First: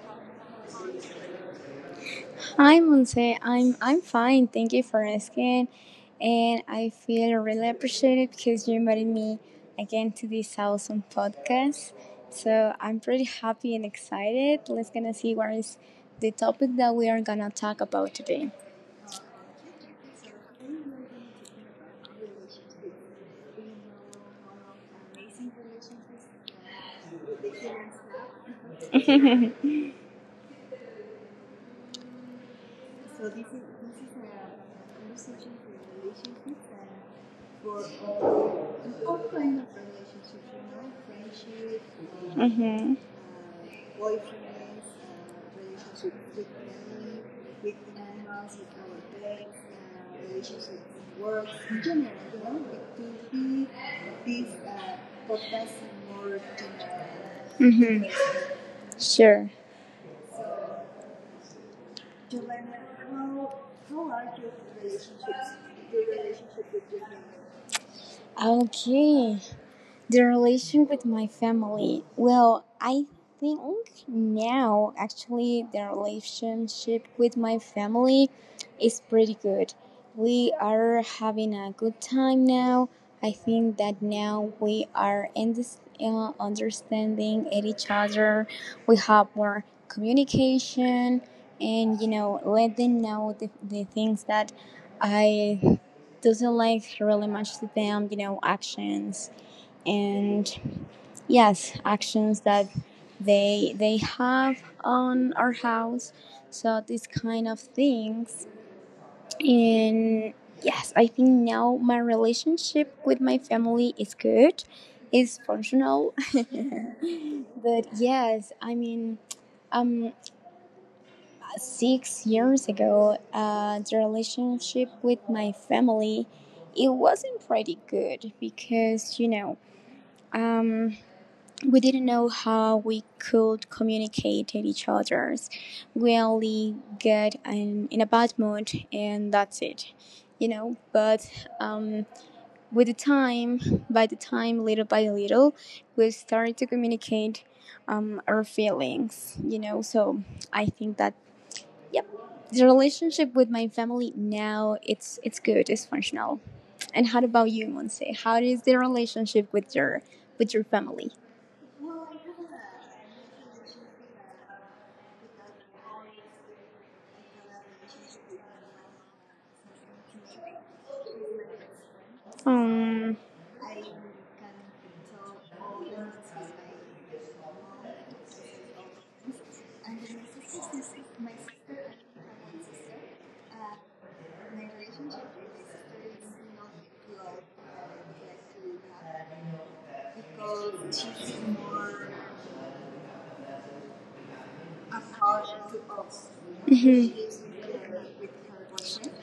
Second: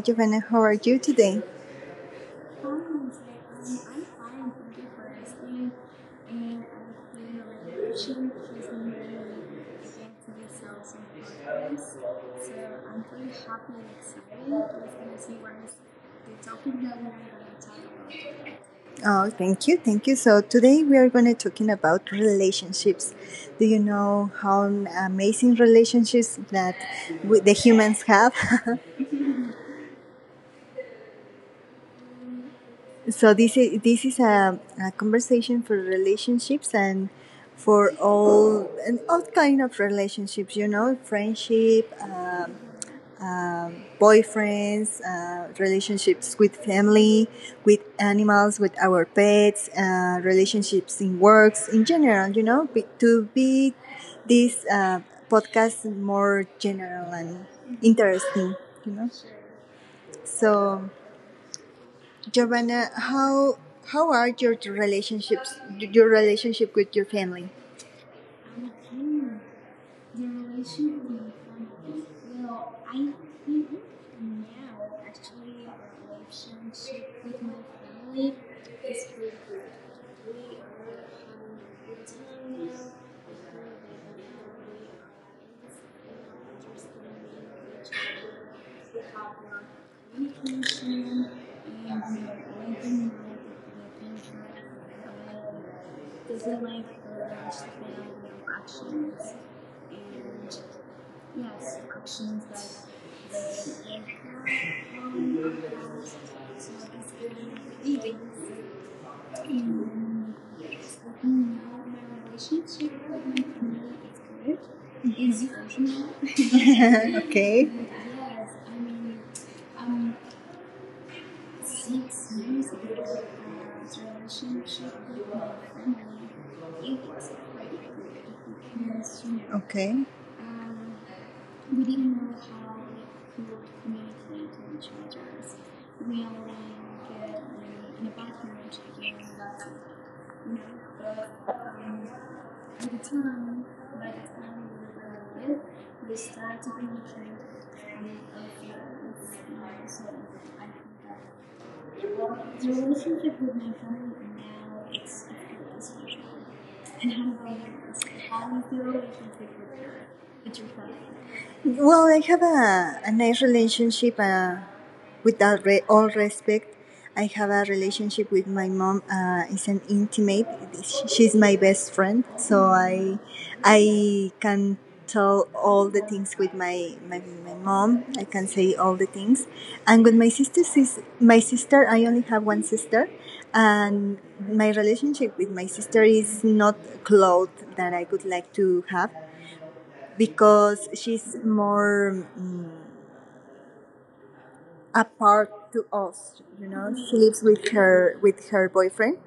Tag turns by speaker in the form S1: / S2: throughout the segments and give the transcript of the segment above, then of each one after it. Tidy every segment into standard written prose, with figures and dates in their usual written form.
S1: Giovanna, how are you today?
S2: Hi, Monse. I'm fine. Thank you for asking, and I feel really appreciated because you invited me again to this awesome podcast. So I'm pretty happy and excited. Let's gonna see what is the topic that we are gonna talk about today.
S1: Oh, thank you, thank you. So today we are going to talking about relationships. Do you know how amazing relationships that we, the humans have? So this is a conversation for relationships and for all and all kind of relationships. You know, friendship,
S2: Mm-hmm.
S1: boyfriends, relationships with family, with animals, with our pets, relationships in works in general. You know, be, to be this podcast more general and
S2: Mm-hmm.
S1: interesting. You know,
S2: Sure.
S1: so Giovanna, how are your relationships your relationship with your family?
S2: Okay. The relation with my family. Well, I think now actually the relationship with my family is pretty good. We are having a good time now. I think that now we are in this understanding at each other. We have more communication and let them know the things that I doesn't like really much to them, actions and yes actions that they have on our house, so these kind of things. And yes, I think now my relationship with my family is good, is functional.
S1: Okay.
S2: But yes, I mean, um six
S1: 6 years
S2: years ago
S1: ago,
S2: the relationship
S1: relationship.
S2: with my family, it wasn't pretty good because
S1: Okay.
S2: um we didn't know how we could communicate to each other's. We only get in a bad mood and that's it, you know. But um, with the time, by the time, little by little, we started to communicate our feelings, you know. So I think that, yep, the relationship with my family now, it's good, it's functional. And how about you, Monse? How is the relationship with your family?
S1: Well, I have a nice relationship. With re- all respect, I have a relationship with my mom. It's an intimate. She's my best friend, so
S2: Um.
S1: I can tell all the things with my, my mom. I can say all the things, and with my sister, sis, my sister, I only have one sister, and my relationship with my sister is not close that I would like to have because she's more. Apart to us, you know,
S2: Mhm.
S1: she lives with her boyfriend,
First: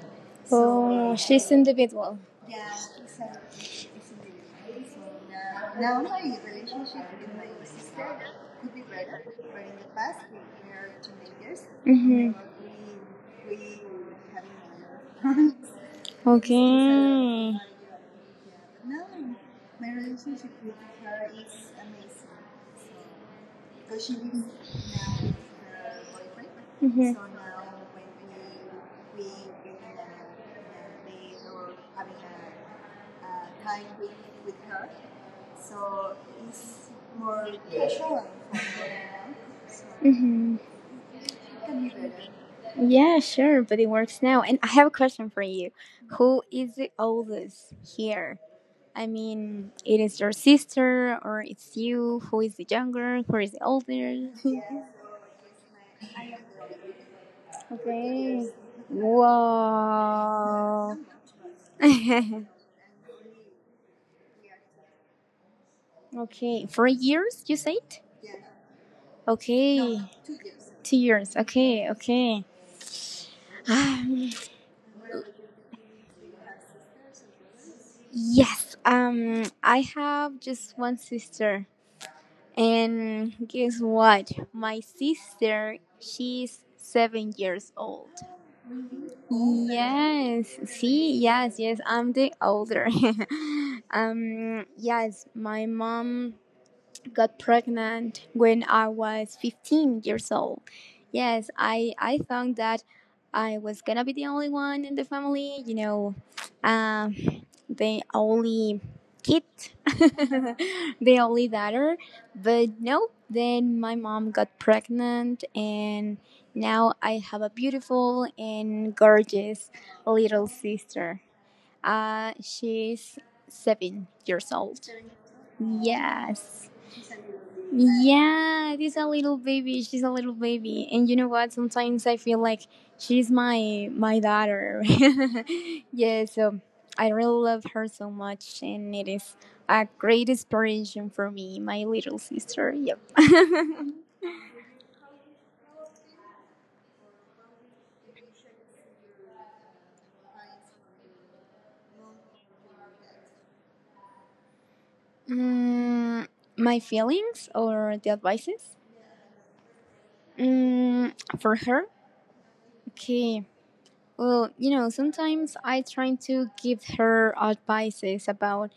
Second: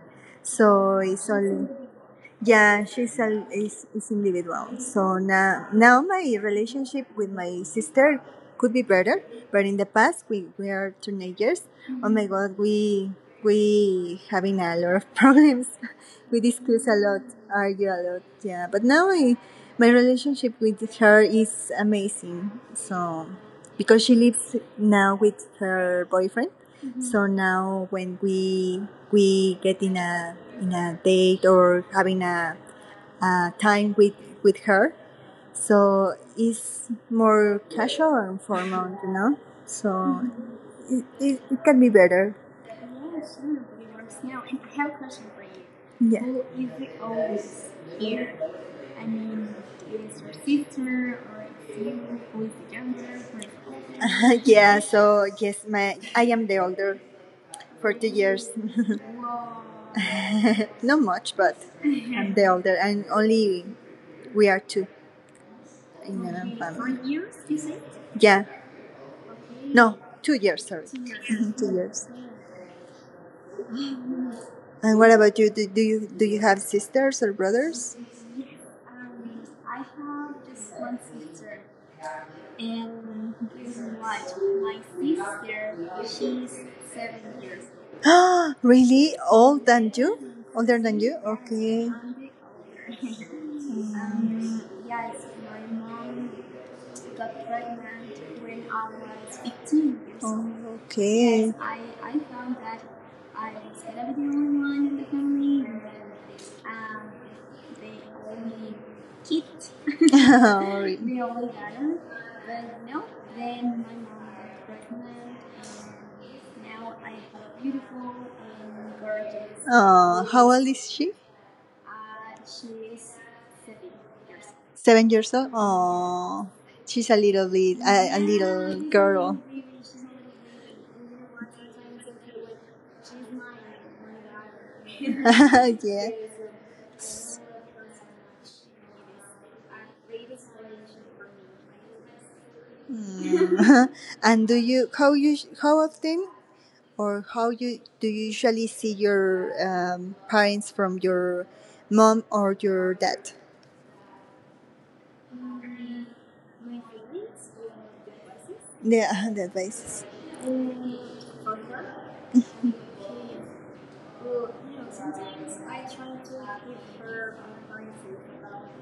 S1: so
S2: Oh,
S1: it's
S2: she's
S1: only
S2: individual.
S1: yeah, she's a is individual. So now my relationship with my sister could be better, but in the past we were teenagers. Oh my
S2: Mhm.
S1: god, we having a lot of problems. We discuss a lot,
S2: Okay.
S1: argue a lot, yeah. But now I, my relationship with her is amazing. So because she lives now with her boyfriend,
S2: Mhm.
S1: so now when we get in a date or having a time with her, so it's more casual and formal, you know. So
S2: Mhm.
S1: it can be better.
S2: Yeah, sure, but it works now. And I have a question for you.
S1: Yeah.
S2: Who is
S1: And
S2: the oldest here? I mean, it is your sister or it's you? Who is the younger? Who is the older?
S1: yeah, so yes, my I am the older for two
S2: Okay.
S1: years.
S2: Wow.
S1: Not much, but I'm the older, and only we are two in the
S2: Okay. 4 years, you
S1: family.
S2: said?
S1: Yeah,
S2: Okay.
S1: no,
S2: No.
S1: 2 years. Sorry,
S2: Two
S1: two
S2: years.
S1: mhm, two
S2: Okay,
S1: years.
S2: okay. Um,
S1: And what about you? Do, do you have sisters or brothers?
S2: yes. I have just one sister. And guess what? My sister, she's 7 years old.
S1: Really, old than you,
S2: Yes,
S1: older than
S2: see,
S1: you?
S2: yes, yes,
S1: Okay.
S2: I'm the older. Yes, my mom got pregnant when I was 15 years
S1: Oh,
S2: old.
S1: okay.
S2: Yes, I
S1: Yes,
S2: thought that I was gonna be the only one in the family, um, the only kid,
S1: sorry.
S2: the only daughter. But no, then my mom got pregnant, and now I have a beautiful and gorgeous
S1: Oh,
S2: little
S1: how old is she?
S2: sister. She's 7 years old.
S1: 7 years old. Oh,
S2: Yes.
S1: she's a little bit a
S2: Yeah,
S1: little
S2: she's a little
S1: girl.
S2: baby. She's a little baby, and you know what? Sometimes I feel like she's my daughter.
S1: Yeah.
S2: Yeah, so I really love her so much, and it is a great inspiration for me, my little sister. Yep.
S1: Mm. And do you how often, or how you do you usually see your parents from your mom or your dad?
S2: mm, my feelings or the advices,
S1: Yeah, the that basis.
S2: mm, for her. Okay. Well, you know, sometimes I try to give her advices about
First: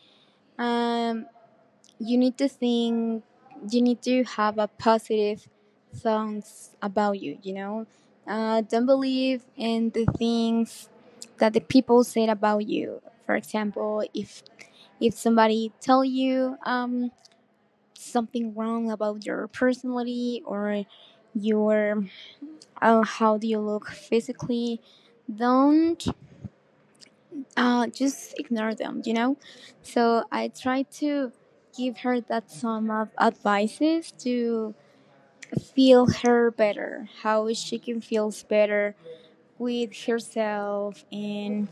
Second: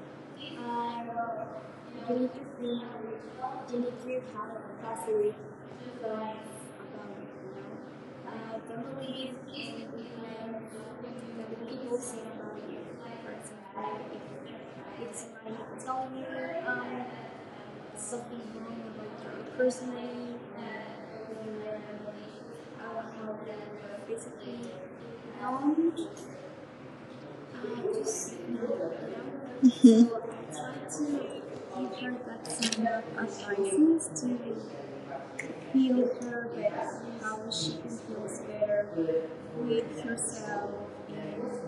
S2: um you need to think, you need to have a positive thoughts about you, you know don't believe in the things that the people said about you. For example, if somebody tell you something wrong about your personality or your how do you look physically, don't just ignore them, you know?
S1: Mhm.
S2: So I try to give her that some of advices to feel her better, how she can feel better with herself and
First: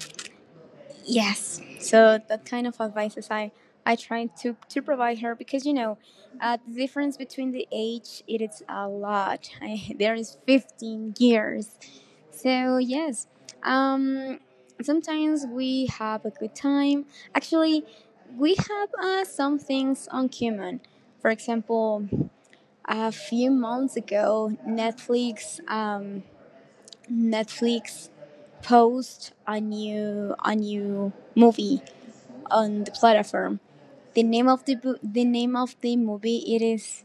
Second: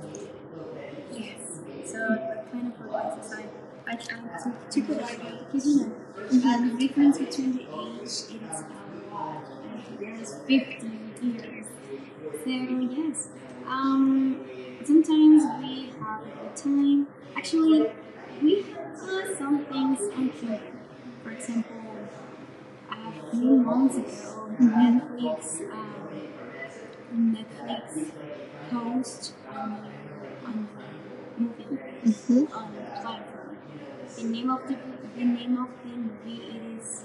S2: yes. So that kind of advices I try to provide her because the difference between the age it is a lot. I, there is 15 years, so yes, um, sometimes we have a good time. Actually, we have some things on common. For example, a few months ago, Netflix post a new movie
S1: Years.
S2: on the platform. The name of the name of the movie it is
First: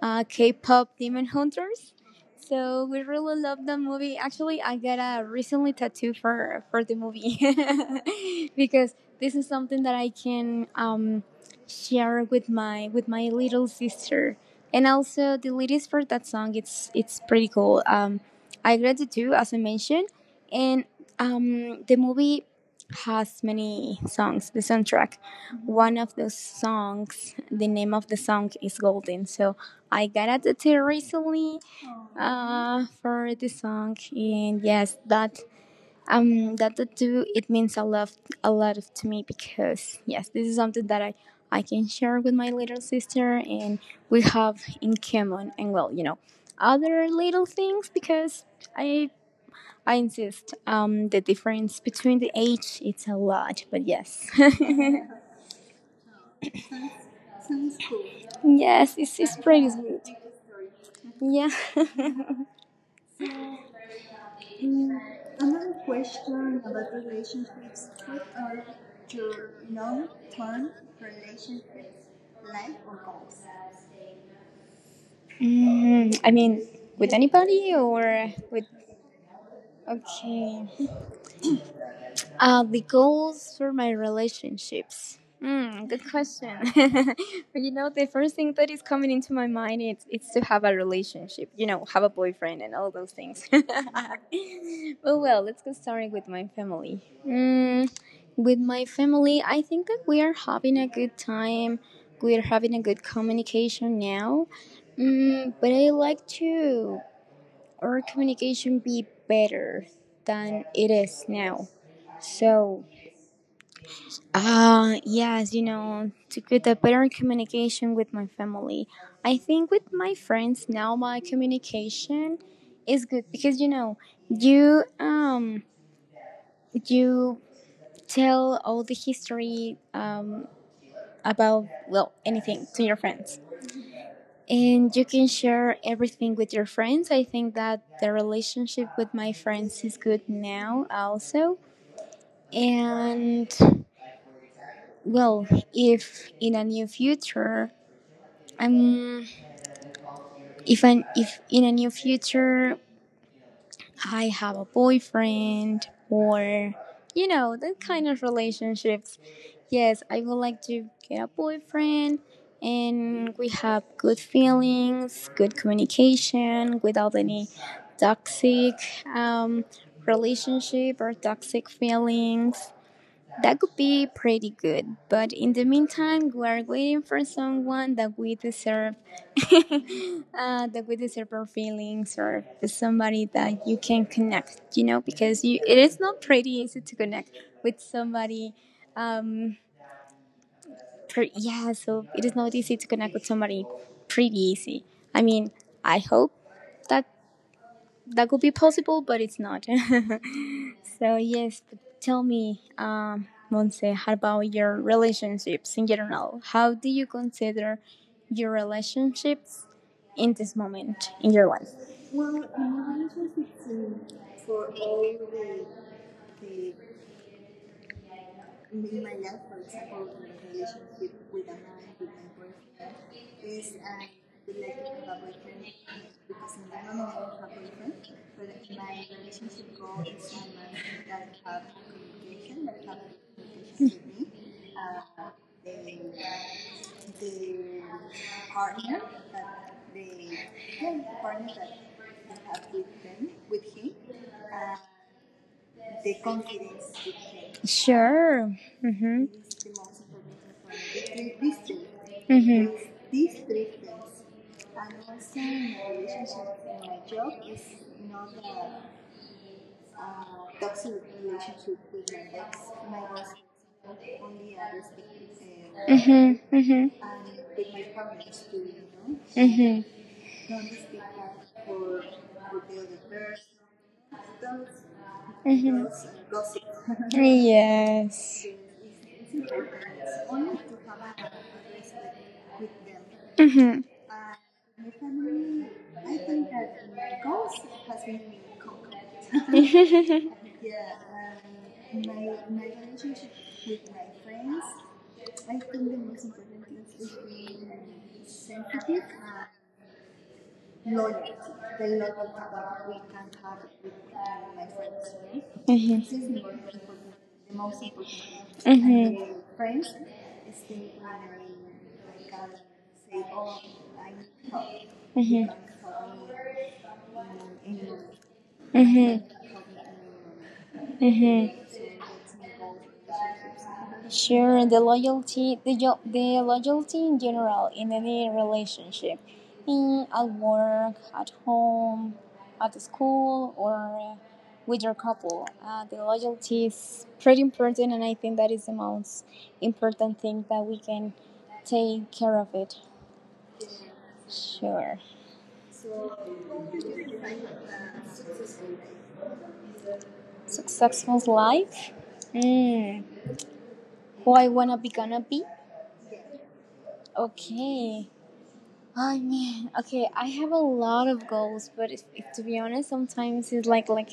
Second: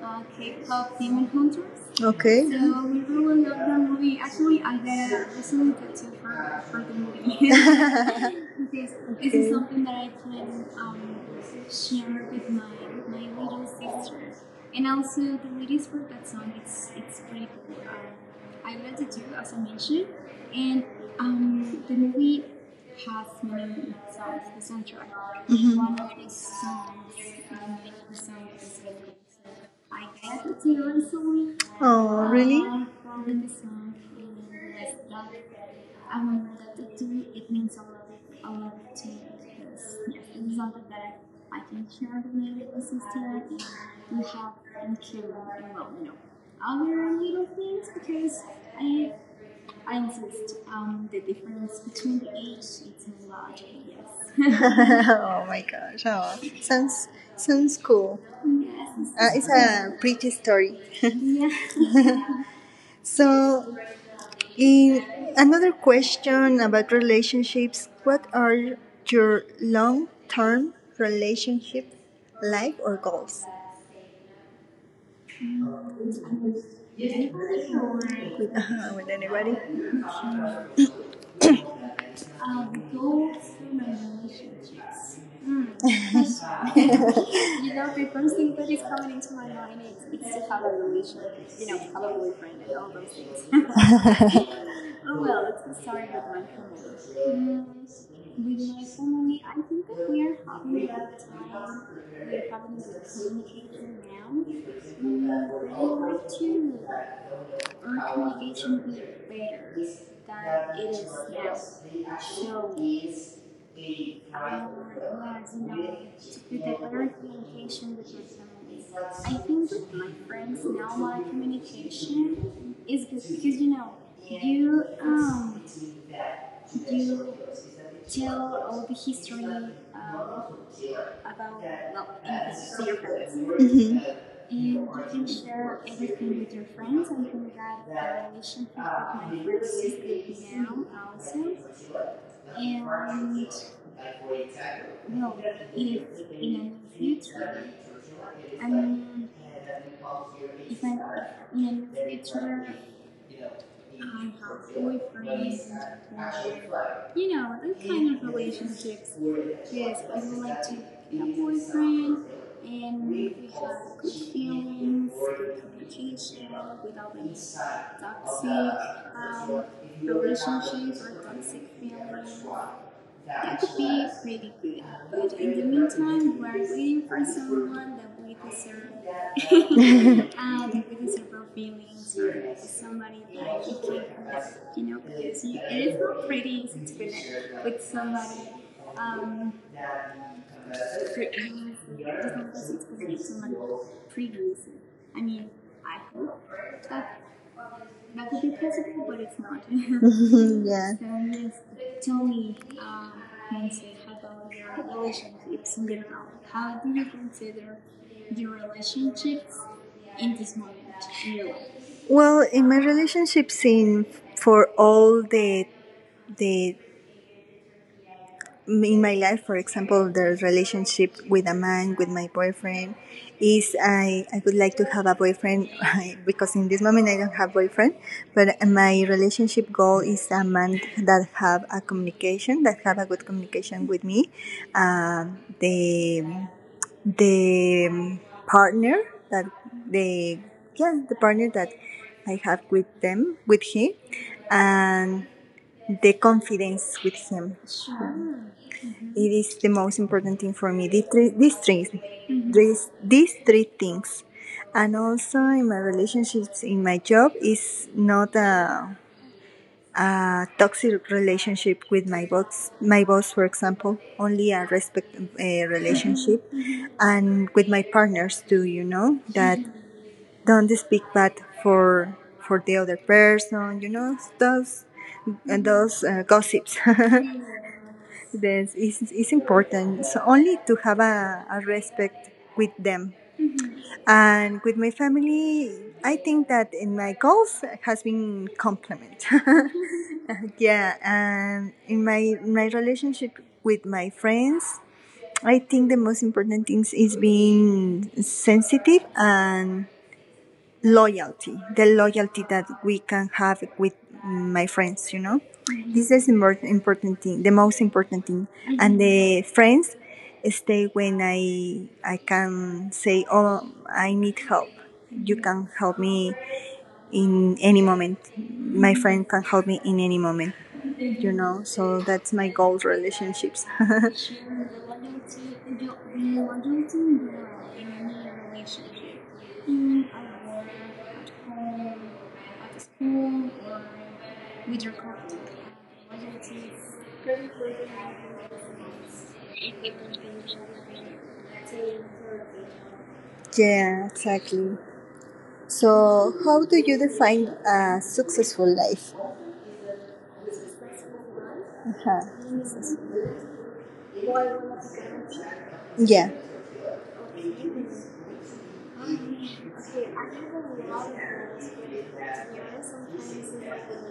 S2: K-pop Demon Hunters.
S1: Okay.
S2: So we really love the movie. Actually, I got a recently tattoo for the movie. Because this is
S1: Okay.
S2: something that I can share with my little sister. And also the lyrics for that song, it's pretty cool. I got a tattoo as I mentioned, and the movie has many songs. The soundtrack, one
S1: Mhm.
S2: of those songs, the name of the song is Golden. So I got it recently
S1: Oh,
S2: for the song, and yes, that that tattoo it means a lot to me because yes, this is something that I can share with my little sister, and we have in common, and well, you know, other little things because I. I insist. The difference between the age, it's a lot, but yes.
S1: oh my gosh! Oh, sounds sounds cool.
S2: Yes, it's
S1: It's
S2: pretty
S1: a
S2: sweet.
S1: pretty story.
S2: Yeah.
S1: So, in another question about relationships, what are your long-term relationship life or goals
S2: Mm, I mean, with anybody or
S1: with,
S2: with.
S1: with anybody?
S2: Okay. The goals for my relationships. Mm, good question. But you know, the first thing that is coming into my mind is it's to have a relationship. You know, have a boyfriend and all those things. Well, well, let's get started with my family. Mm, with my family, I think that we are having a good time. We are having a good communication now. Mm, but I like to our communication be better than it is now. So, yes, you know, to get a better communication with my family. I think with my friends now, my communication is good because you know, you um, you tell all the history about well anything to your friends,
S1: Mm-hmm.
S2: and you can share everything with your friends. I think that the relationship with my friends is good now also. And well, if in a new future I'm if in a new future I have a boyfriend or you know that kind of relationships, yes, I would like to get a boyfriend and we have good feelings, good communication without any toxic um, relationship or toxic feelings. That could be pretty good. But in the meantime, we are waiting for someone that we deserve, that we deserve our feelings, or somebody that you can connect. You know, because you it is not pretty easy to connect with somebody. Um, yeah, so it is not easy to connect with somebody pretty easy. I mean, I hope that that could be possible, but it's not. So yes, but tell me, Monse, how about your relationships in general? How do you consider your relationships in this moment in your life?
S1: Well, in my relationship scene, for all the in my life, for example, the relationship with a man, with my boyfriend, is I would like to have a boyfriend because in this moment I don't have boyfriend, but my relationship goal is a man that have a communication, that have a good communication with me, um, the the partner that the yeah the partner that I have with them with him and the confidence with him.
S2: Sure. Mhm.
S1: It is the most important thing for me. These three, these 3
S2: Mhm.
S1: these three things, and also in my relationships, in my job, is not a a toxic relationship with my boss, for example, only a respect
S2: Mm-hmm.
S1: relationship,
S2: Mm-hmm.
S1: and with my partners too. You know that
S2: Hmm.
S1: don't speak bad for the other person. You know those and
S2: Hmm.
S1: those gossips.
S2: Yes.
S1: This is important. So only to have a respect with them
S2: Hmm.
S1: and with my family. I think that in my goals has been compliment.
S2: Hmm.
S1: Yeah, and in my my relationship with my friends, I think the most important things is being sensitive and loyalty. The loyalty that we can have with my friends, you know. This is the most important thing, the most important thing. And the friends stay when I can say, "Oh, I need help. You can help me in any moment. My friend can help me in any moment, you know. So that's my goal relationships.
S2: Sure, the loyalty, the loyalty in general in any relationship, in at work, at home, at school, or with your couple, the loyalty is pretty important, and I think that is the most important thing that we can take care of it.
S1: Yeah, exactly.
S2: Sure,
S1: So how do you define a successful life?
S2: successful life.
S1: Uh-huh.
S2: Mm. Who I wanna be gonna be?
S1: Yeah.
S2: Okay. Oh man, okay, I have a lot of goals, but if, to be honest, sometimes it's like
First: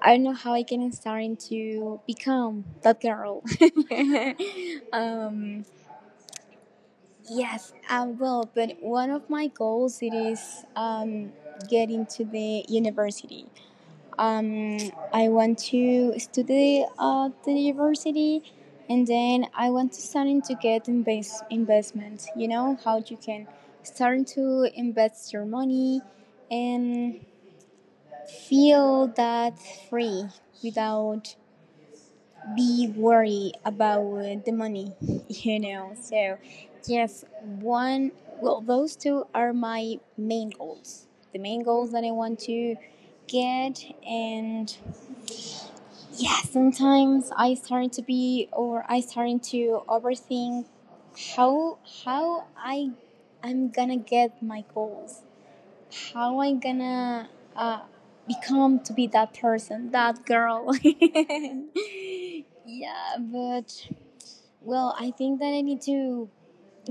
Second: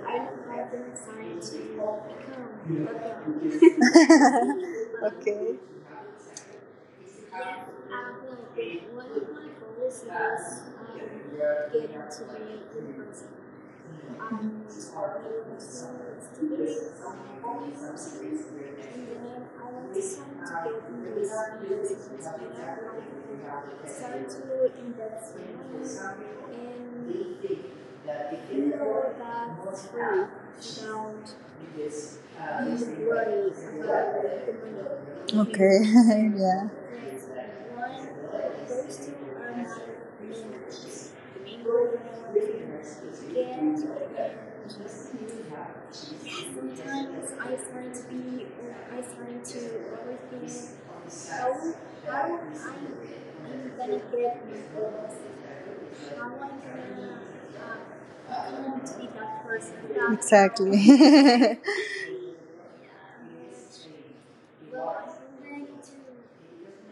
S2: I don't know how I can starting to become that girl.
S1: Okay.
S2: Um, yes, I will. But one of my goals it is getting to the university. Um, I want to study at the university, and then I want to start to get investment. You know how you can start to invest your money and feel that free without be worried about the money. You
S1: Okay.
S2: know, so
S1: Yeah.
S2: yes, one. Well, those two are my main goals. The main goals that I want to get. And yeah, sometimes I start to overthink how I, I'm gonna get my goals how I am gonna uh, become to be that person, that girl.
S1: Exactly.
S2: Yeah, but well, I think that I need to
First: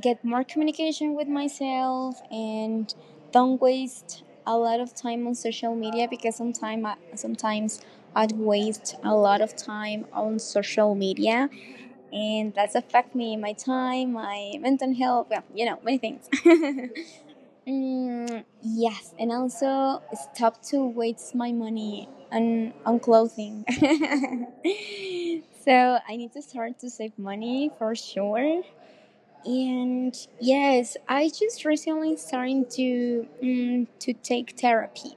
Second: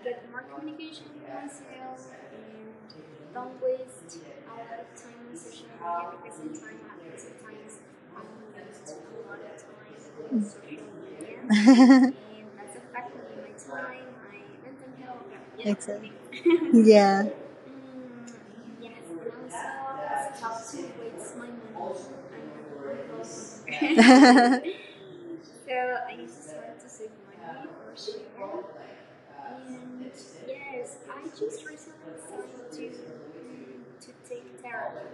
S2: get more communication with myself and don't waste a lot of time on social media because sometimes I'd waste a lot of time on social media, and that's affect me, my time, my mental health, well, you know, many
S1: Exa-
S2: things.
S1: yeah.
S2: Mm, yes, and also stop to waste my money on clothing. So I need to start to save money for sure. And yes, I just recently starting to to take therapy.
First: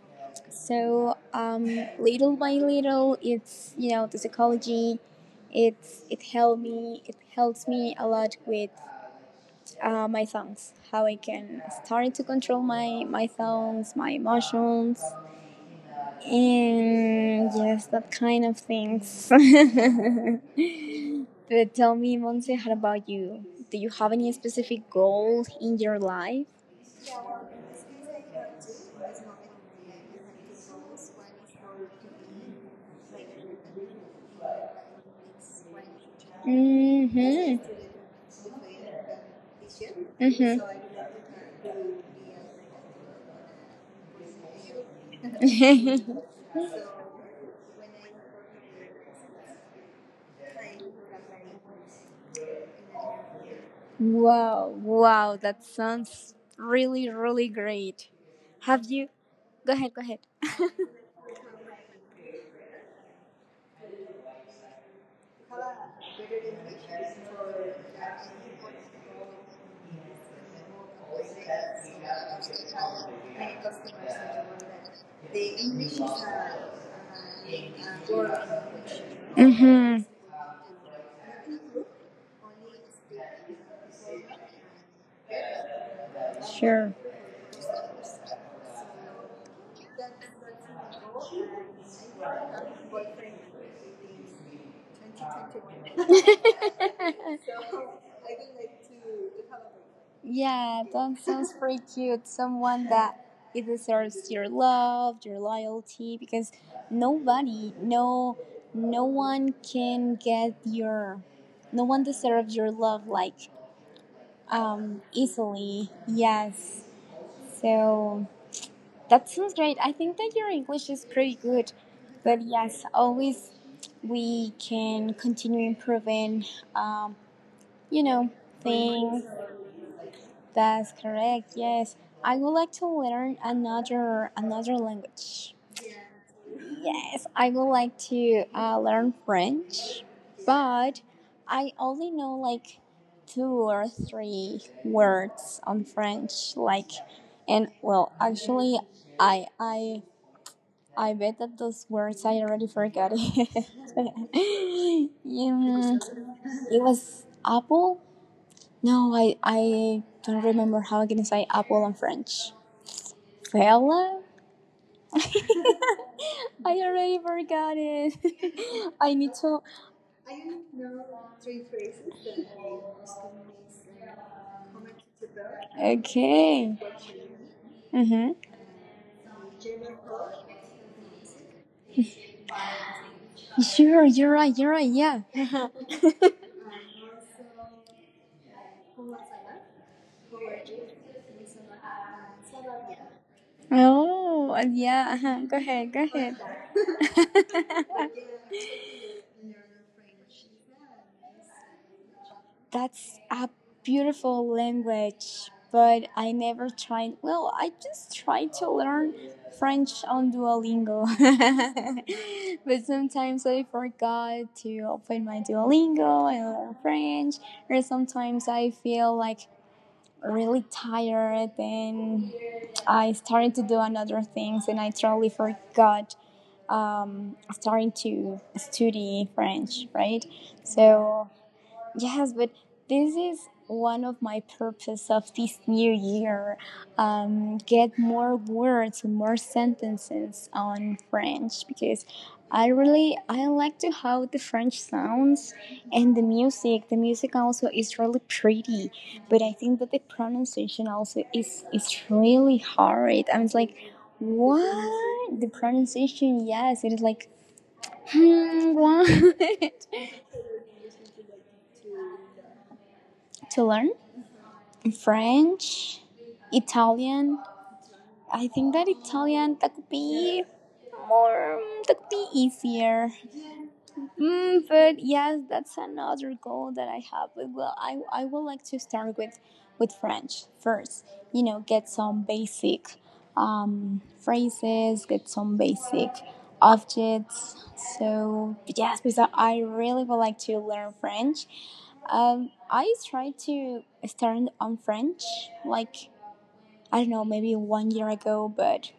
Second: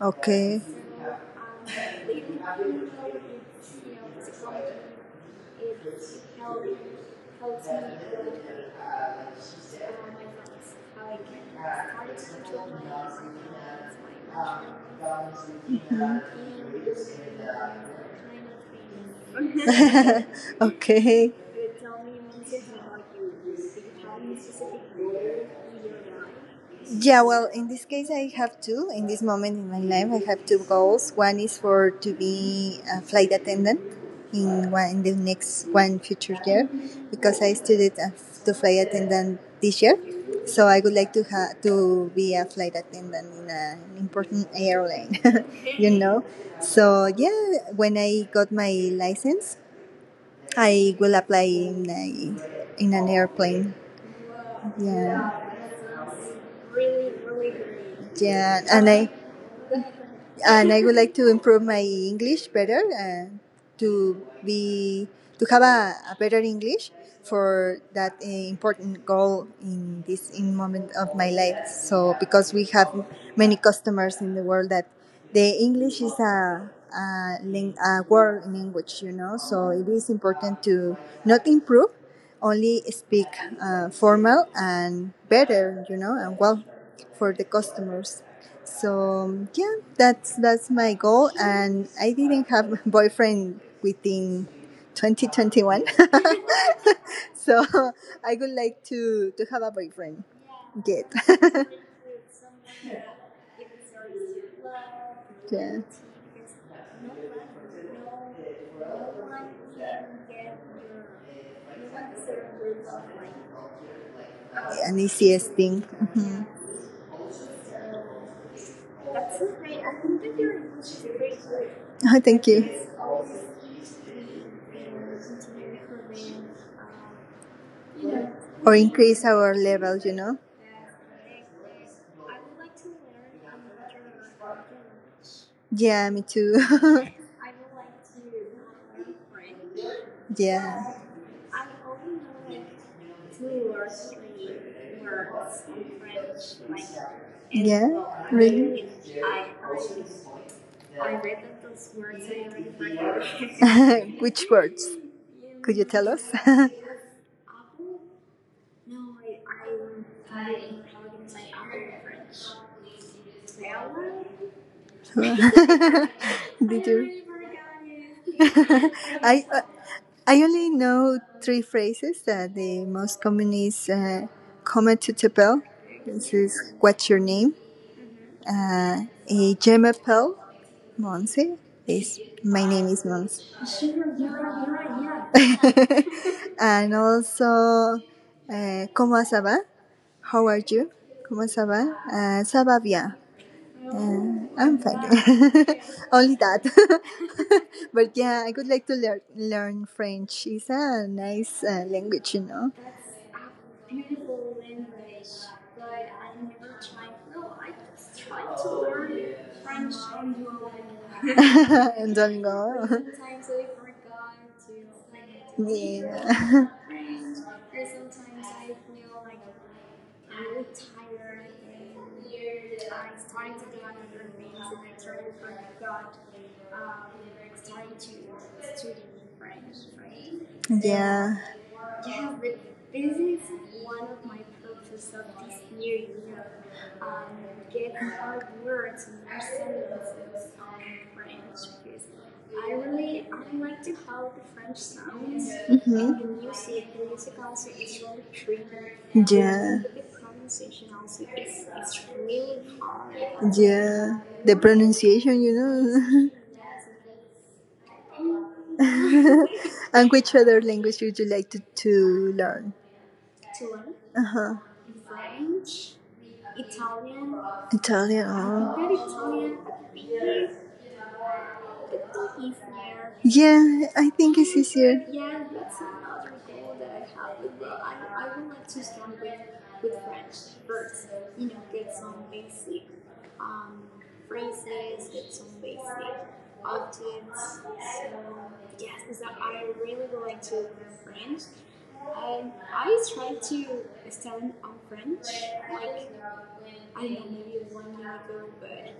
S1: Okay.
S2: So little by little, it's you know the psychology, it helped me. It helps me a lot with my thoughts, how I can start to control my thoughts, my emotions, and yes, that kind of things.
S1: Okay.
S2: But tell me, Monse, how about you? Do you have any specific goals in your life?
S1: Yeah, well, in this case, I have two. In this moment in my life, I have two goals. One is for to be a flight attendant in one in the next one future year, because I
S2: Mm-hmm.
S1: studied as to flight attendant this year. So I would like to ha- to be a flight attendant in a, an important airline, you
S2: Mm-hmm.
S1: know. So yeah, when I got my license, I will apply in a, in an airplane.
S2: Wow,
S1: Yeah,
S2: wow, that sounds really, really great.
S1: yeah,
S2: Have you? Go ahead, go ahead.
S1: and I would like to improve my English better and to be to have a better English for that important goal in this in moment of my life. So because we have many customers in the world that the English is a, ling- a world language, you know. So it
S2: Mm-hmm.
S1: is important to not improve, only speak formal and better, you know, and well
S2: Sure.
S1: for the customers. So yeah, that's my goal, and I didn't have a boyfriend within 2021, so I would like to have a boyfriend.
S2: Yeah,
S1: Get
S2: that sounds pretty cute. Someone that it deserves your love, your
S1: yeah,
S2: loyalty, because nobody, no, no one can get your, no one deserves your love like
S1: an easiest thing.
S2: easily.
S1: Mhm.
S2: Yes, so that sounds great. I think that your English is pretty good,
S1: Oh,
S2: but
S1: thank you.
S2: yes, always we can continue improving. Um, you know,
S1: Or
S2: things.
S1: increase our level, you know.
S2: That's correct. Yes, I would like to learn another language.
S1: Yeah, me too.
S2: Yes, I would like to learn French,
S1: Yeah,
S2: but I only know like two or three words on French. Like, and
S1: yeah,
S2: well, actually,
S1: really.
S2: I I I bet that those words I already forgot. Um,
S1: Which word? Could you tell us?
S2: it was apple. No, I don't remember how I can say apple in French. Fella? I
S1: Did
S2: already
S1: you?
S2: forgot it. I need
S1: I uh,
S2: to.
S1: I only know three phrases that the most common is "Come to Tepel," this is
S2: Okay.
S1: "What's your name?"
S2: Mm-hmm.
S1: A Gemma Pell, Monse is my name is Monse,
S2: Sure, you're right, yeah.
S1: and also "Cómo ça how are you? ¿Cómo se va? Ça bien.
S2: Oh,
S1: I'm fine.
S2: yeah, uh-huh. Go ahead, go
S1: Only
S2: ahead.
S1: that. But yeah, I would like to learn French. It's a nice language, you know.
S2: That's a beautiful language, but I never tried. Well, I just tried to learn French on Duolingo.
S1: And
S2: But
S1: Duolingo.
S2: sometimes I forgot to open my Duolingo and learn French, or sometimes I feel like really tired and I started to do another things and I totally forgot starting to study French, right? So
S1: Yeah.
S2: yes, but this is one of my purpose of this new year. Get more words more sentences
S1: Yeah.
S2: on French because I really I like to how the French sounds
S1: Mhm.
S2: and the music. The music also is really pretty, but I think that the pronunciation also is really hard. I'm like,
S1: Yeah. The pronunciation,
S2: what the
S1: you know.
S2: pronunciation? Yes, it is like hmm, what
S1: And which other language would you like to learn?
S2: to learn
S1: Uh huh.
S2: French, Italian.
S1: Italian.
S2: I think that
S1: Oh.
S2: Italian that could be more that could be easier.
S1: Yeah, I think it's
S2: Mm, but
S1: easier.
S2: yes,
S1: Yeah,
S2: that's
S1: that's another
S2: another goal
S1: goal
S2: that
S1: that I
S2: I have.
S1: have with
S2: Well,
S1: well,
S2: I
S1: I
S2: I would like to
S1: have.
S2: start
S1: Would
S2: with
S1: like
S2: French first. You know, get some basic phrases, get some basic objects. So yes, because I really would like to learn French. I try to start on French, like I don't know, maybe one year ago, but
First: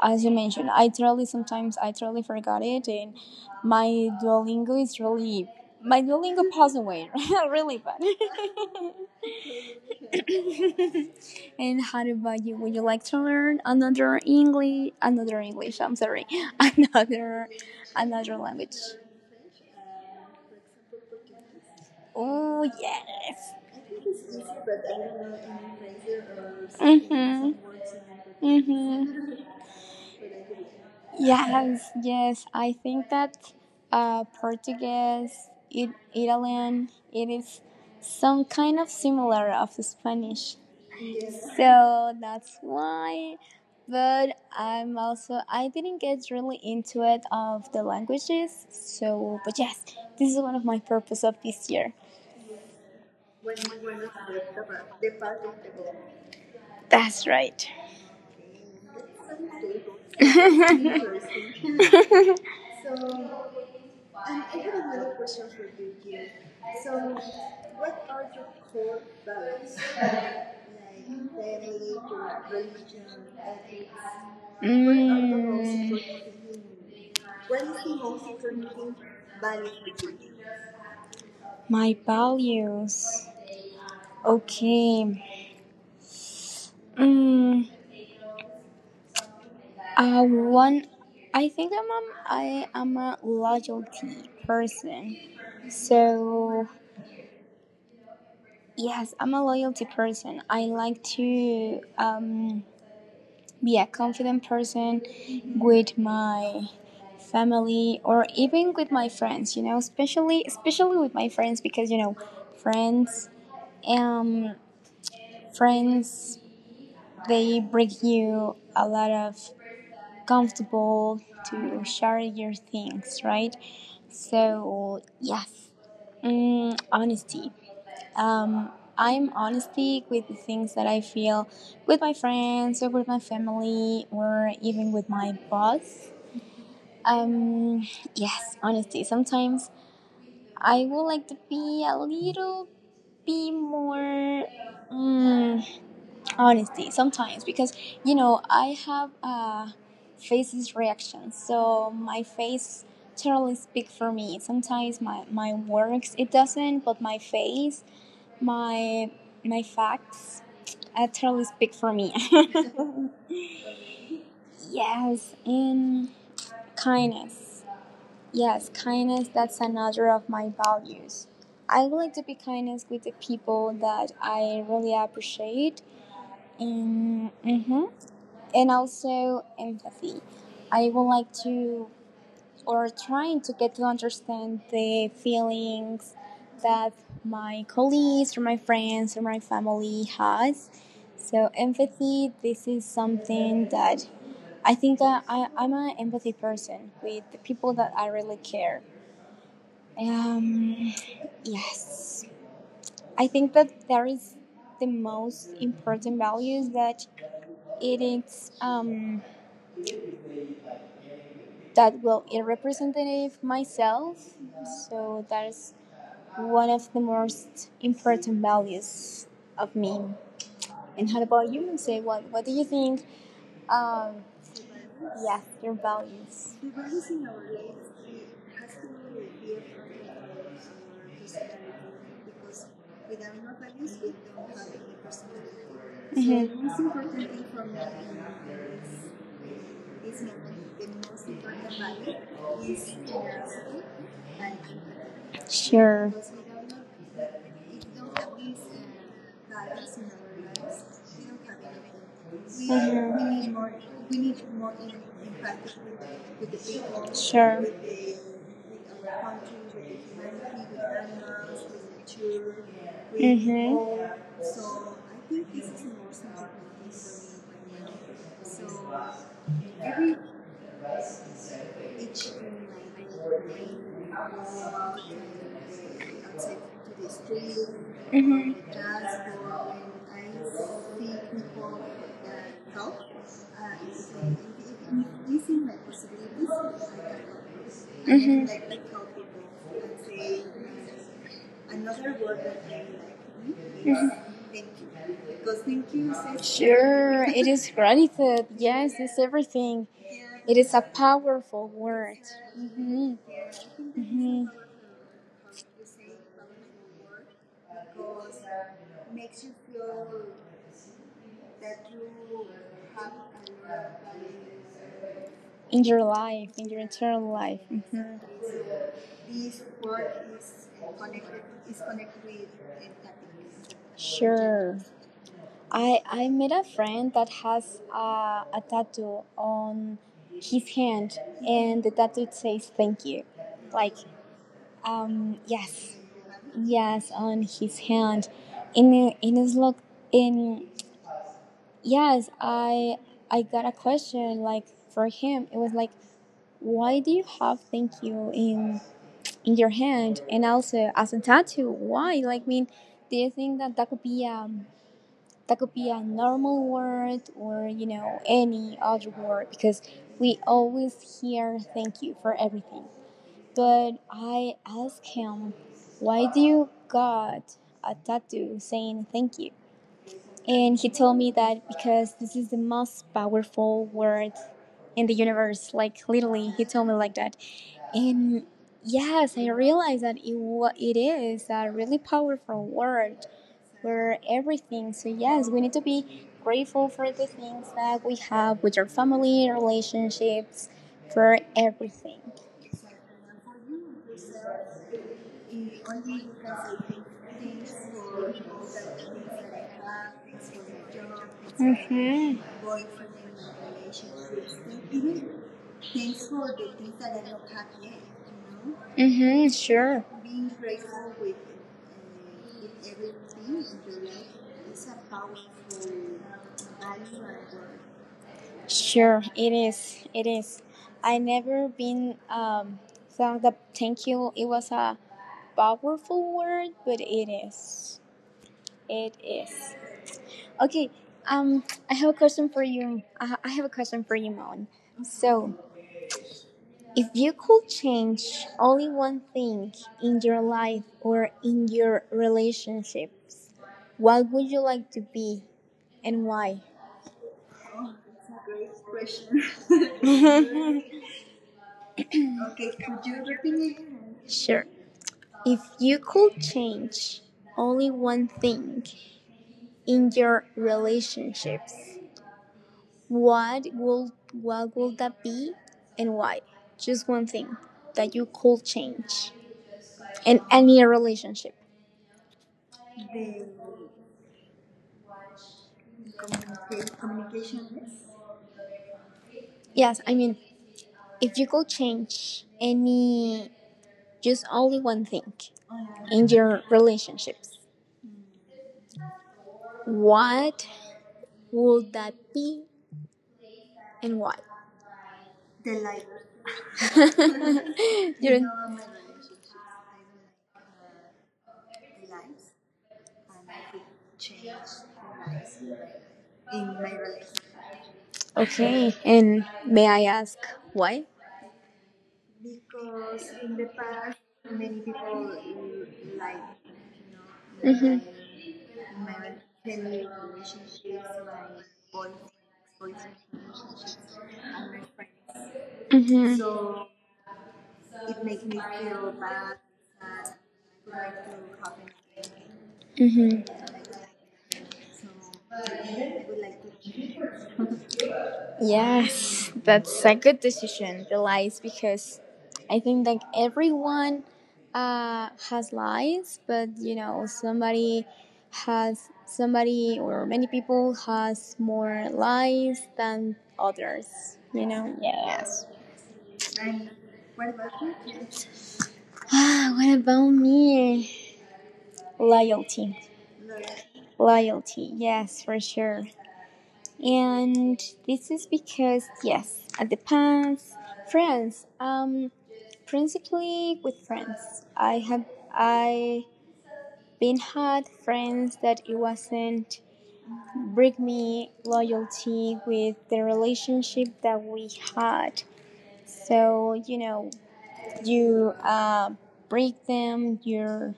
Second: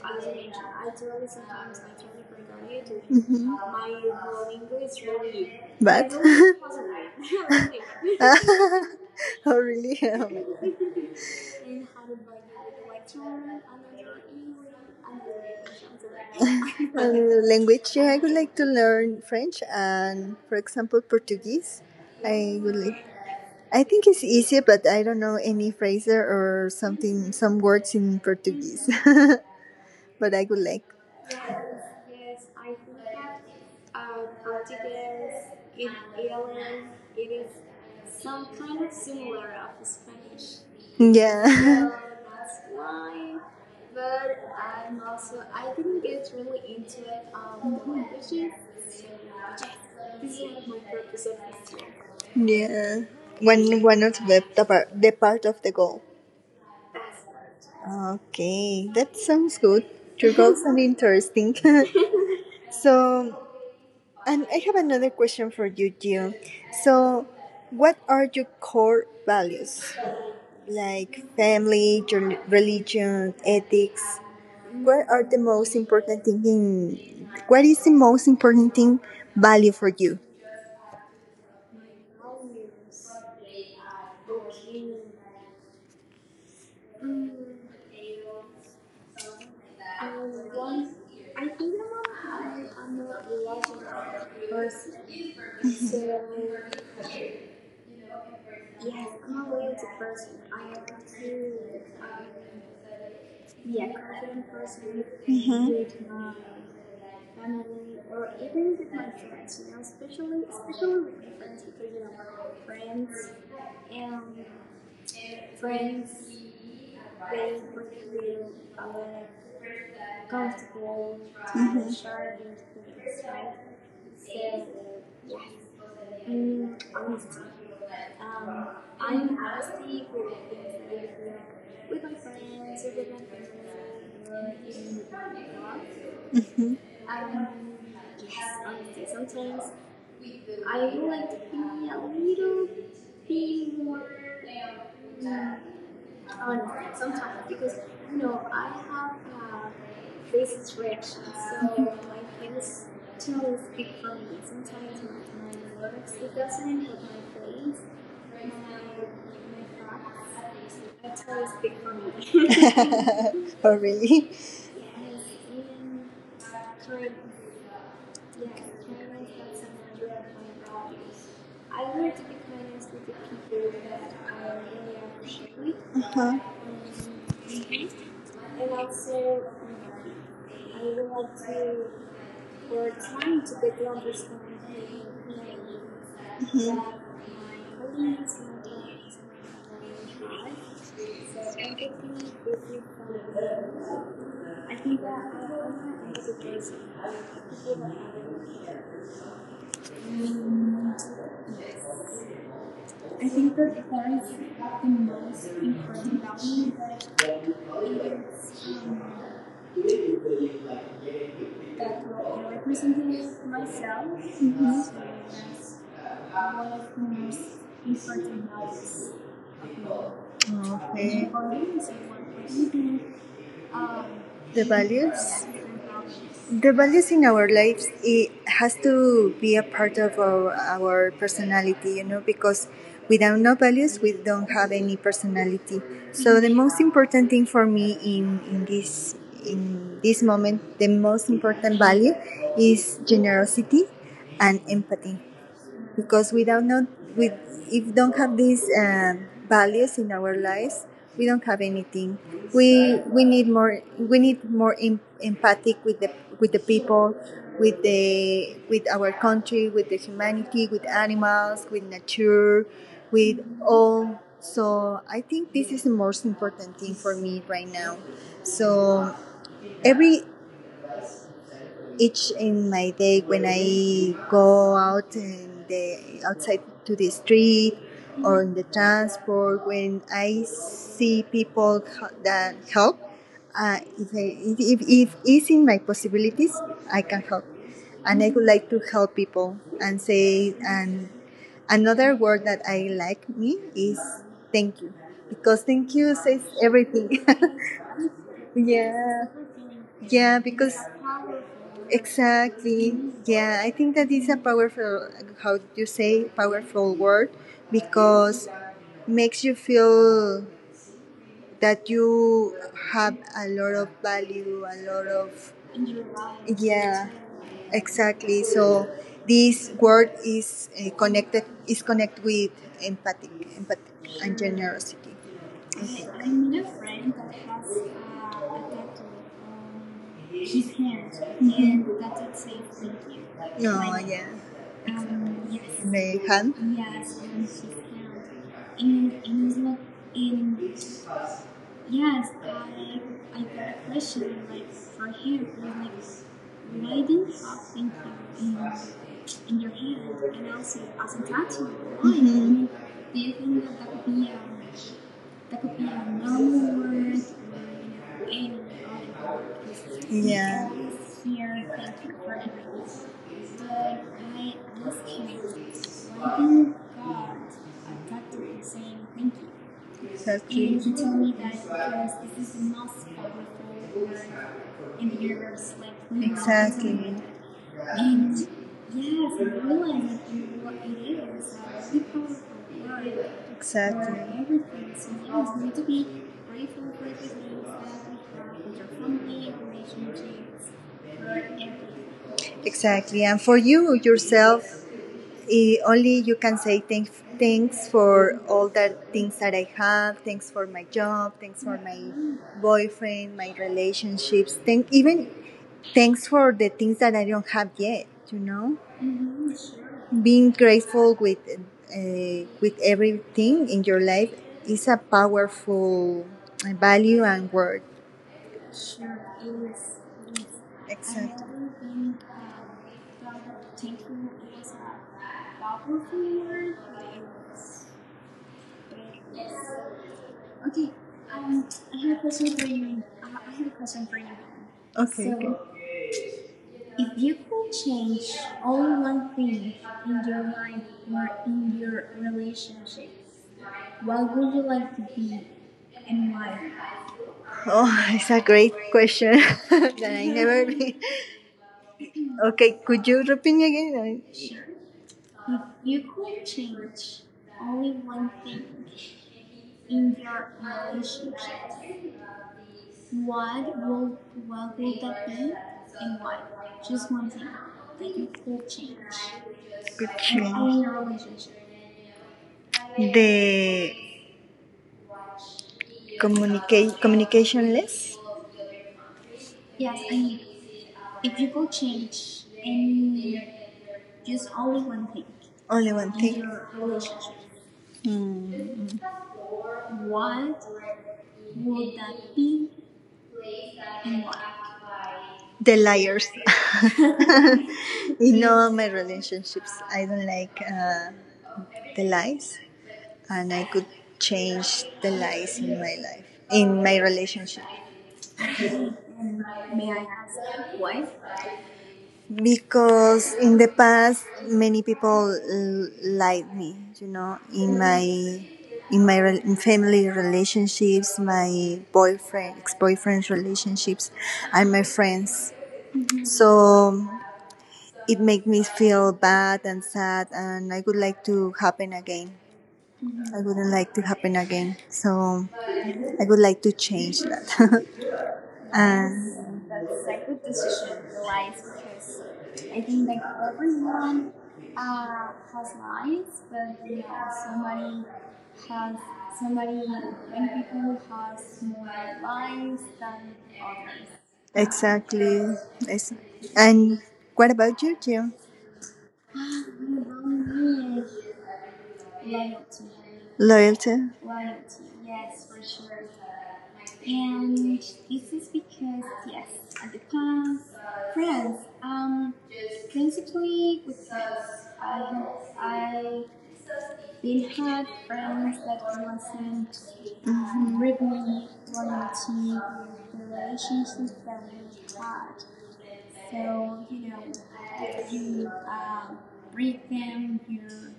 S2: as you mentioned, I totally sometimes I totally forgot it, and
S1: mhm.
S2: my Duolingo is really my
S1: But. Don't
S2: Duolingo passed away,
S1: know if
S2: really bad.
S1: it has a name. Like, oh, really? Oh
S2: And how about you? Would you like to learn another English? Another English? I'm
S1: my
S2: sorry,
S1: God.
S2: another
S1: Language, yeah, I would
S2: another
S1: like to
S2: language.
S1: learn French and, for example, Portuguese. I
S2: Oh
S1: would like
S2: yes.
S1: I think it's easy, but I don't know any Fraser or something,
S2: Mhm.
S1: some words in Portuguese.
S2: Mhm.
S1: But I would like.
S2: Yes, yes. I think that Portuguese, it, Italian, it is some kind of similar of Spanish.
S1: Yeah.
S2: So that's why. But I'm also I didn't get really into it of the languages. So, but yes, this is one of my purpose of this year.
S1: Yeah. One, one of the, par- the part of the goal.
S2: That's right.
S1: Okay, that sounds good. Your goals sound interesting. So, and I have another question for you, Gio. So, what are your core values? Like family, rel- religion, ethics. What are the most
S2: Mm,
S1: important thing in? What is the most important thing value for you?
S2: my values. Okay. Mm, one, I think I am a loyalty person. So yes, I'm a loyalty person. I like to be a
S1: Mm-hmm.
S2: confident person with
S1: Mm-hmm.
S2: my family or even with my friends. You know, especially with my friends because you know, friends um friends they bring you a lot of comfortable to share your things, right? So yes, mm, honesty. Um, I'm honesty with the things that I feel with my friends or with my family or even with my boss. Um, yes, honesty. Sometimes I would like to be a little bit more. Mm, honesty sometimes because you know I have faces reactions, so my face totally speak for me. Sometimes my works it doesn't, but my face, my my facts, totally speak for me.
S1: Mm-hmm. Really?
S2: Yes, and kindness. Yes, kindness. That's another of my values. I would like to be kindness with the people that I really appreciate,
S1: Uh-huh.
S2: and mhm, and also empathy. I would like to, or trying to get to understand the feelings that my colleagues or my friends or my family has. So empathy, this is something that I think that I, I'm an empathy person with the people that I really care. Um, yes, I think that there is the most important values that it is that will it representative myself, so that's one of the most important values of me. And how
S1: Okay.
S2: about you, Monse? What do you think um
S1: The
S2: yeah,
S1: values?
S2: your values.
S1: The values in our lives it has to be a part of our personality, you know, because without no values we don't have any personality. So the most
S2: Mm-hmm.
S1: important thing for me in this moment, the most important value is generosity and empathy
S2: Is sure
S1: because we don't know we if don't have these values in our lives we don't have anything we need more em- empathic with the people with the with our country with the humanity with animals with nature with all, so I think this is the most important thing for me right now. So every each in my day when I go out and the outside to the street
S2: now.
S1: or in
S2: Mhm.
S1: the transport when I see people that help if, I, if it's in my possibilities I can help, and I would like to help people and say, and another word that I like me is thank you,
S2: Mm-hmm.
S1: because thank you says
S2: Sure,
S1: everything.
S2: it is gratitude. Yes, it's
S1: Yeah,
S2: everything.
S1: yeah,
S2: It is
S1: because
S2: a powerful word.
S1: exactly.
S2: Mhm,
S1: Yeah, I think that is a
S2: mhm.
S1: powerful, how you say, powerful word because makes you feel that you have a lot of value, a lot of
S2: In your life, in your
S1: yeah,
S2: internal life. Mhm.
S1: exactly. So this word is connected is connected with empathic, empathic and
S2: Sure.
S1: generosity.
S2: I met a friend that has a tattoo on his hand, and the tattoo says thank you. Like,
S1: No, yeah.
S2: yes.
S1: The hand.
S2: Yes, on his hand. In a- in his look, in yes, I got a question like for him. It was like, why do you have thank you in your hand and also as a tattoo? Why? Like, I mean,
S1: Mhm.
S2: do you think that that could be a normal word or you know any other word because we always hear thank you for everything. But I asked him, why do you got a tattoo saying thank you?
S1: Thank
S2: And he told me that because this is the most powerful word in the universe. Like literally, he told me like that. And yes, I realized that it is a really powerful word
S1: for
S2: for
S1: exactly.
S2: everything. So yes, we need to be grateful for the things that we have with our family, relationships, for everything.
S1: Exactly. And for you yourself, I- only you can say
S2: Mm-hmm.
S1: thank, thanks for all the things that I have. Thanks for my job. Thanks for my boyfriend, my relationships. Thank even thanks for the things that I don't have yet. You know,
S2: Mm-hmm. Sure.
S1: being grateful with everything in your life is a powerful value and word.
S2: Sure. It is. It is. I
S1: Exactly.
S2: never been thought that thank you. It was a powerful word, but it is. It is. Okay. Um, I have a question for you. I have a question for you, Mon.
S1: Okay. So,
S2: So,
S1: okay.
S2: if you could change only one thing in your life or in your relationships, what would you like to be and why?
S1: Oh, it's a great question that I never. Did. Okay, could you repeat me again?
S2: Sure.
S1: I
S2: If you could change only one thing in your relationships, what will what would that be and why? Just one thing that you could change
S1: could
S2: in
S1: change
S2: any relationship.
S1: the communicate communicationless.
S2: Yes, I mean if you could change any just only one thing
S1: Only one
S2: in
S1: thing.
S2: your relationships.
S1: Mm,
S2: What would that be and why?
S1: the liars.
S2: You're-
S1: In all my relationships, I don't like the lies, and I could change the lies in my life, in my relationship.
S2: okay, and may I ask why?
S1: Because in the past, many people l- like me, you know, in my re- in family relationships, my boyfriend, ex-boyfriend's relationships, and my friends.
S2: Hmm hmm
S1: So it made me feel bad and sad, and I would like to happen again.
S2: hmm.
S1: I wouldn't like to happen again. So I would like to change that.
S2: Yes,
S1: And
S2: that's a good decision, the lies, because I think like everyone has lies, but you know, somebody or many people has more lies than others, you know?
S1: exactly,
S2: Yes.
S1: ex- and what about you, Jim?
S2: Ah, what about me? Loyalty.
S1: Loyalty.
S2: Loyalty, yes, for sure. And this is because yes at the past friends principally with friends i been had friends that it wasn't bring me loyalty with the relationship that we had. So you know, you break them your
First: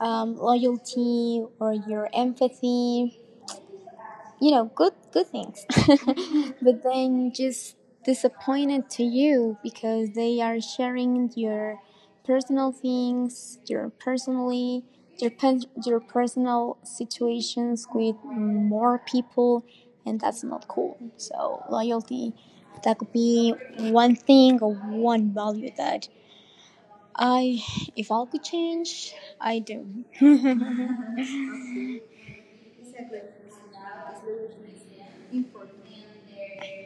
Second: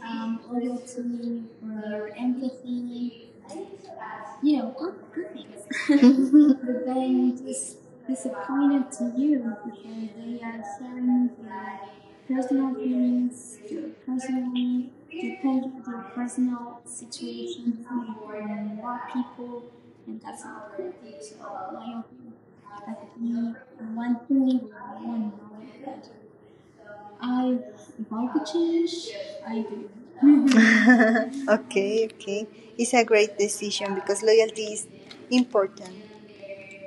S2: loyalty or your empathy, you know, good things but then just disappointed to you because they are sharing your personal things, your personally, your personal situations with more people, and that's not cool. So loyalty, that could be one thing or one value that I if I could change I do.
S1: Okay, okay. It's a great decision because loyalty is important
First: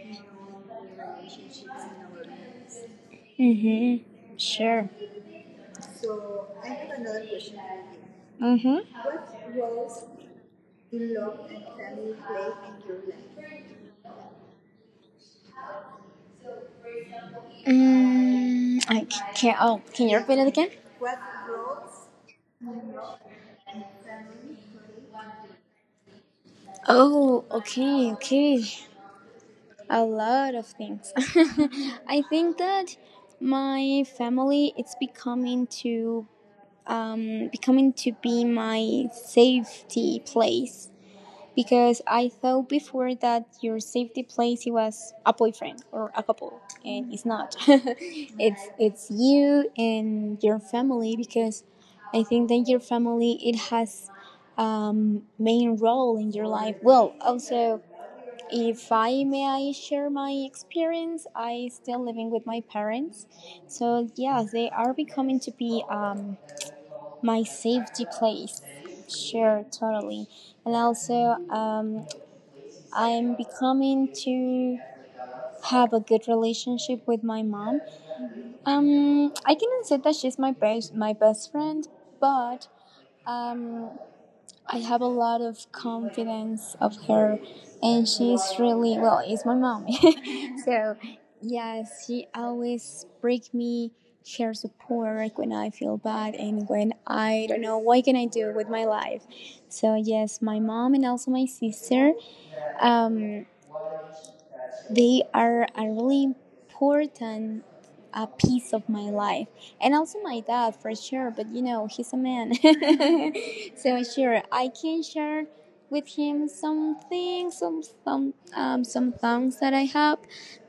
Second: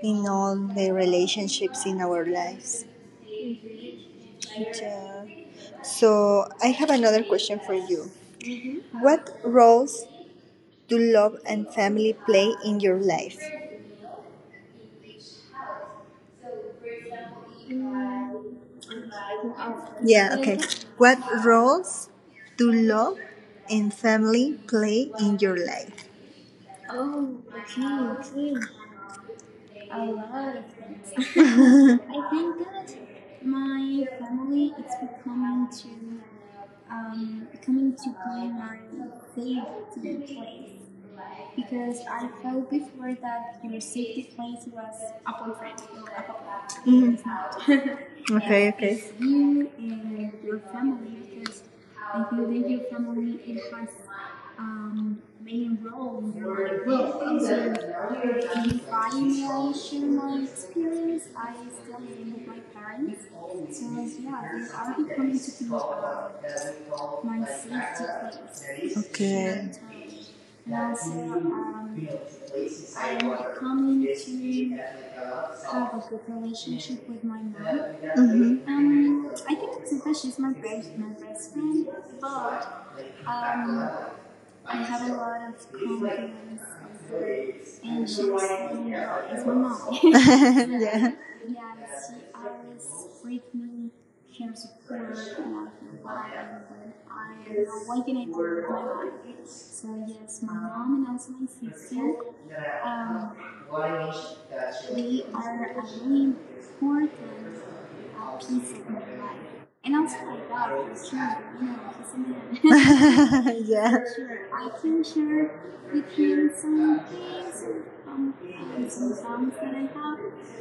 S1: in all the relationships in our lives.
S2: Mm-hmm. Sure.
S1: Yeah. So, I have another question for you.
S2: Mm-hmm.
S1: What roles do love and family play in your life?
S2: Mm, can't. Oh, can you
S1: Yeah,
S2: repeat it
S1: okay.
S2: again?
S1: What roles do love and family play in your life?
S2: Oh, okay, okay. A lot of things. I think that my family it's becoming to becoming to be my safety place. Because I thought before that your safety place it was a boyfriend or a couple, and it's not. it's
S1: Okay, and
S2: it's you and your family because I think that your family it has main role in your life. Well, also if I may I share my experience, I still living with my parents, so yeah, they are becoming to be my safety place. Sure,
S1: okay.
S2: totally. And also, I'm becoming to have a good relationship with my mom.
S1: Mm-hmm.
S2: I cannot say that she's my best friend, but um, I have a lot of confidence of her, and she's really well. It's my mom, so
S1: Yeah.
S2: yes, she always bring me her support like when I feel bad and when I don't know what can I do with my life. So yes, my mom and also my sister. Um, They are a really important a piece of my life, and also my dad for sure. But you know, he's a man,
S1: Man.
S2: so
S1: Yeah.
S2: sure I can share with him some things, some things that I have,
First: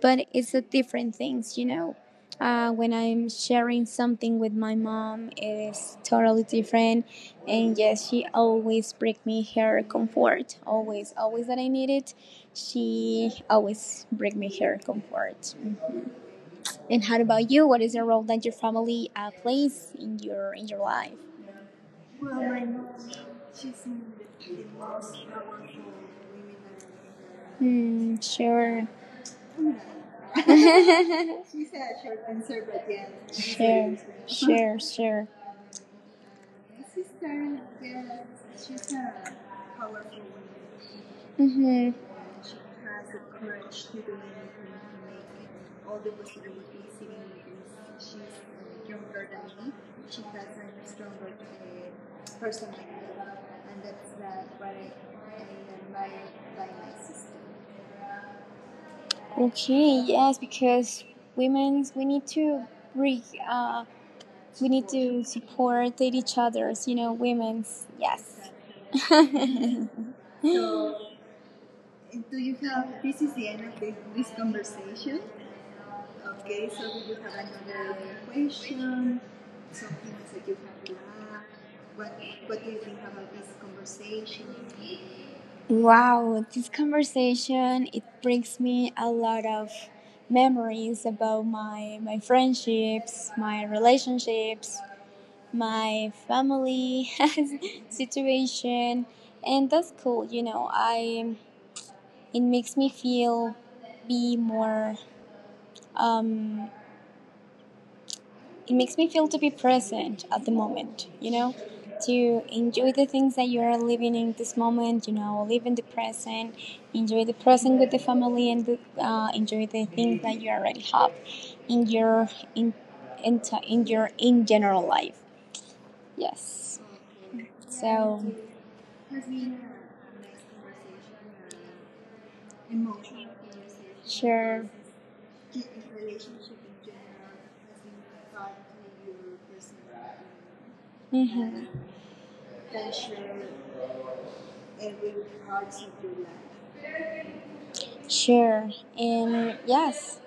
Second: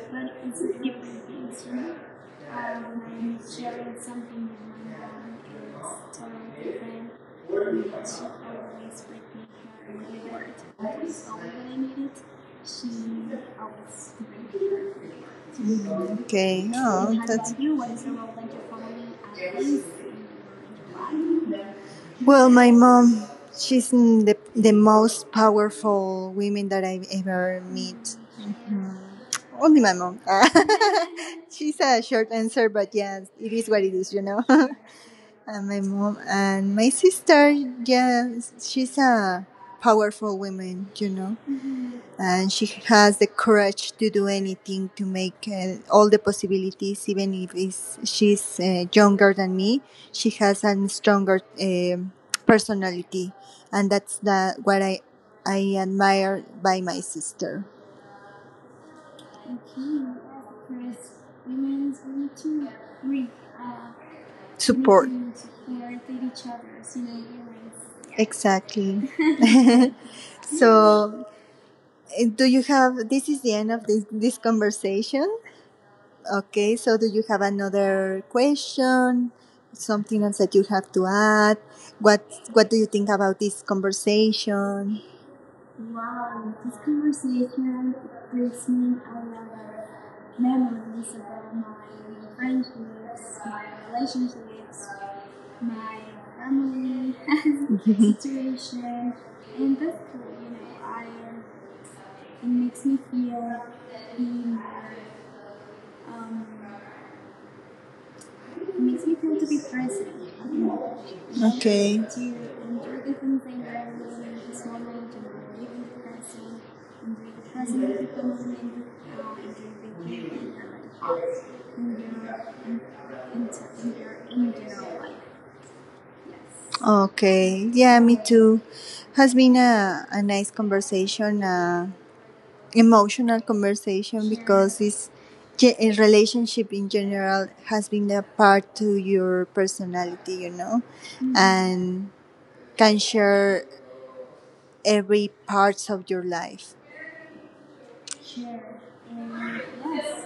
S2: but it's a different things, you know. When I'm sharing something with my mom, it is totally different. And yes, she always bring me her comfort. Always, always that I need it. She always brings me her comfort.
S1: Okay. So
S2: And how
S1: oh, how
S2: about
S1: that's
S2: you?
S1: about
S2: What
S1: you?
S2: is
S1: What
S2: the
S1: is the
S2: role
S1: role
S2: that
S1: that
S2: your
S1: your
S2: family
S1: family plays
S2: plays in your life?
S1: in your life? Well. My mom, she's n- the most powerful woman that I've ever
S2: Hmm,
S1: met.
S2: sure.
S1: Mhm. Only my mom.
S2: She
S1: She's a short answer, but yes, it is what
S2: sure,
S1: it is, you know.
S2: sure,
S1: And
S2: sure.
S1: my mom and my sister, yeah, she's a powerful woman, you know,
S2: Mm-hmm.
S1: and she has the courage to do anything to make all the possibilities even if it's, she's younger than me she has a stronger personality, and that's the, what I admire by my sister.
S2: Okay, yes, because women's we need to bring, uh, we need
S1: Support
S2: to support each other's, you know, women's. Yes.
S1: exactly.
S2: So.
S1: So do you have this is the end of this, this conversation. Okay, so do you have another question? Something else that you have to add? What What do you think about this conversation?
S2: Wow, this conversation it brings me a lot of memories about my friendships, my relationships, my family situation, and that's cool. You know, I it makes me feel be more um, it makes me feel to be present at the moment, you know,
S1: Okay.
S2: to enjoy the things that you are living in this moment, you know, live in the present, enjoy the present with the family, and the, enjoy the things that you already have in your in in, in your in general life. Yes,
S1: Okay. Yeah, me
S2: so
S1: too. Has been a nice conversation. Emotional conversation
S2: sure,
S1: because this ge- a relationship in general has been a part to your personality you know,
S2: hmm
S1: and can share every parts of your life.
S2: sure, and yes,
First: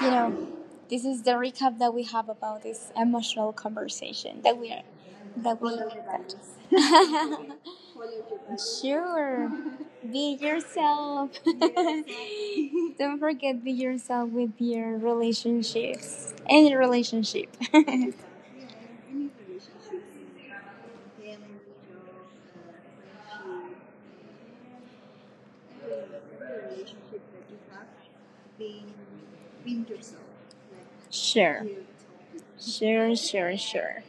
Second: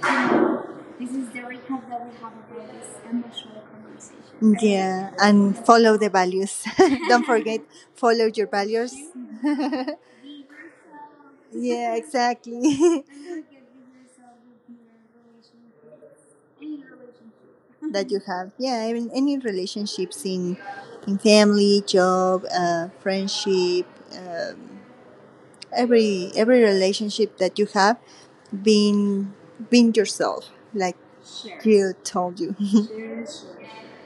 S2: you know, this is the recap that we have about this emotional conversation that we are
S1: Yeah, and
S2: that we
S1: follow the values. Don't forget follow your values.
S2: Sure. Be yourself.
S1: Yeah, exactly.
S2: Don't forget be yourself with your relationships. Any relationship.
S1: That you have yeah I mean, any relationships in family job friendship um, every relationship that you have being being yourself like
S2: Sure.
S1: Gio told you.
S2: Sure, sure, sure.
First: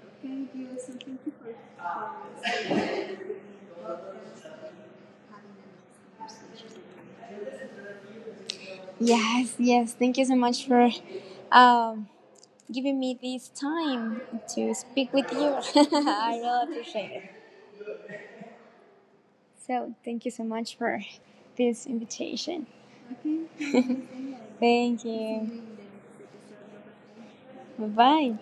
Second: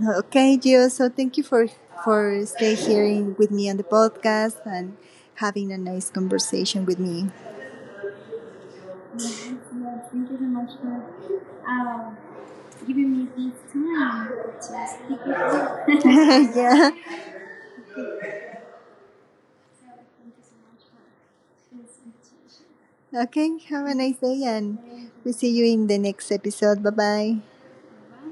S1: Okay Gio, so thank you for stay here in- with me on the podcast and having a nice conversation with me.
S2: Yes, yes. Thank you so much for um, giving me this time to speak with you.
S1: You.
S2: I really
S1: Yeah
S2: appreciate it. So, thank you so much for this invitation.
S1: okay have a nice day and
S2: Thank
S1: we see
S2: you.
S1: you in the next episode. Bye bye.
S2: Bye bye.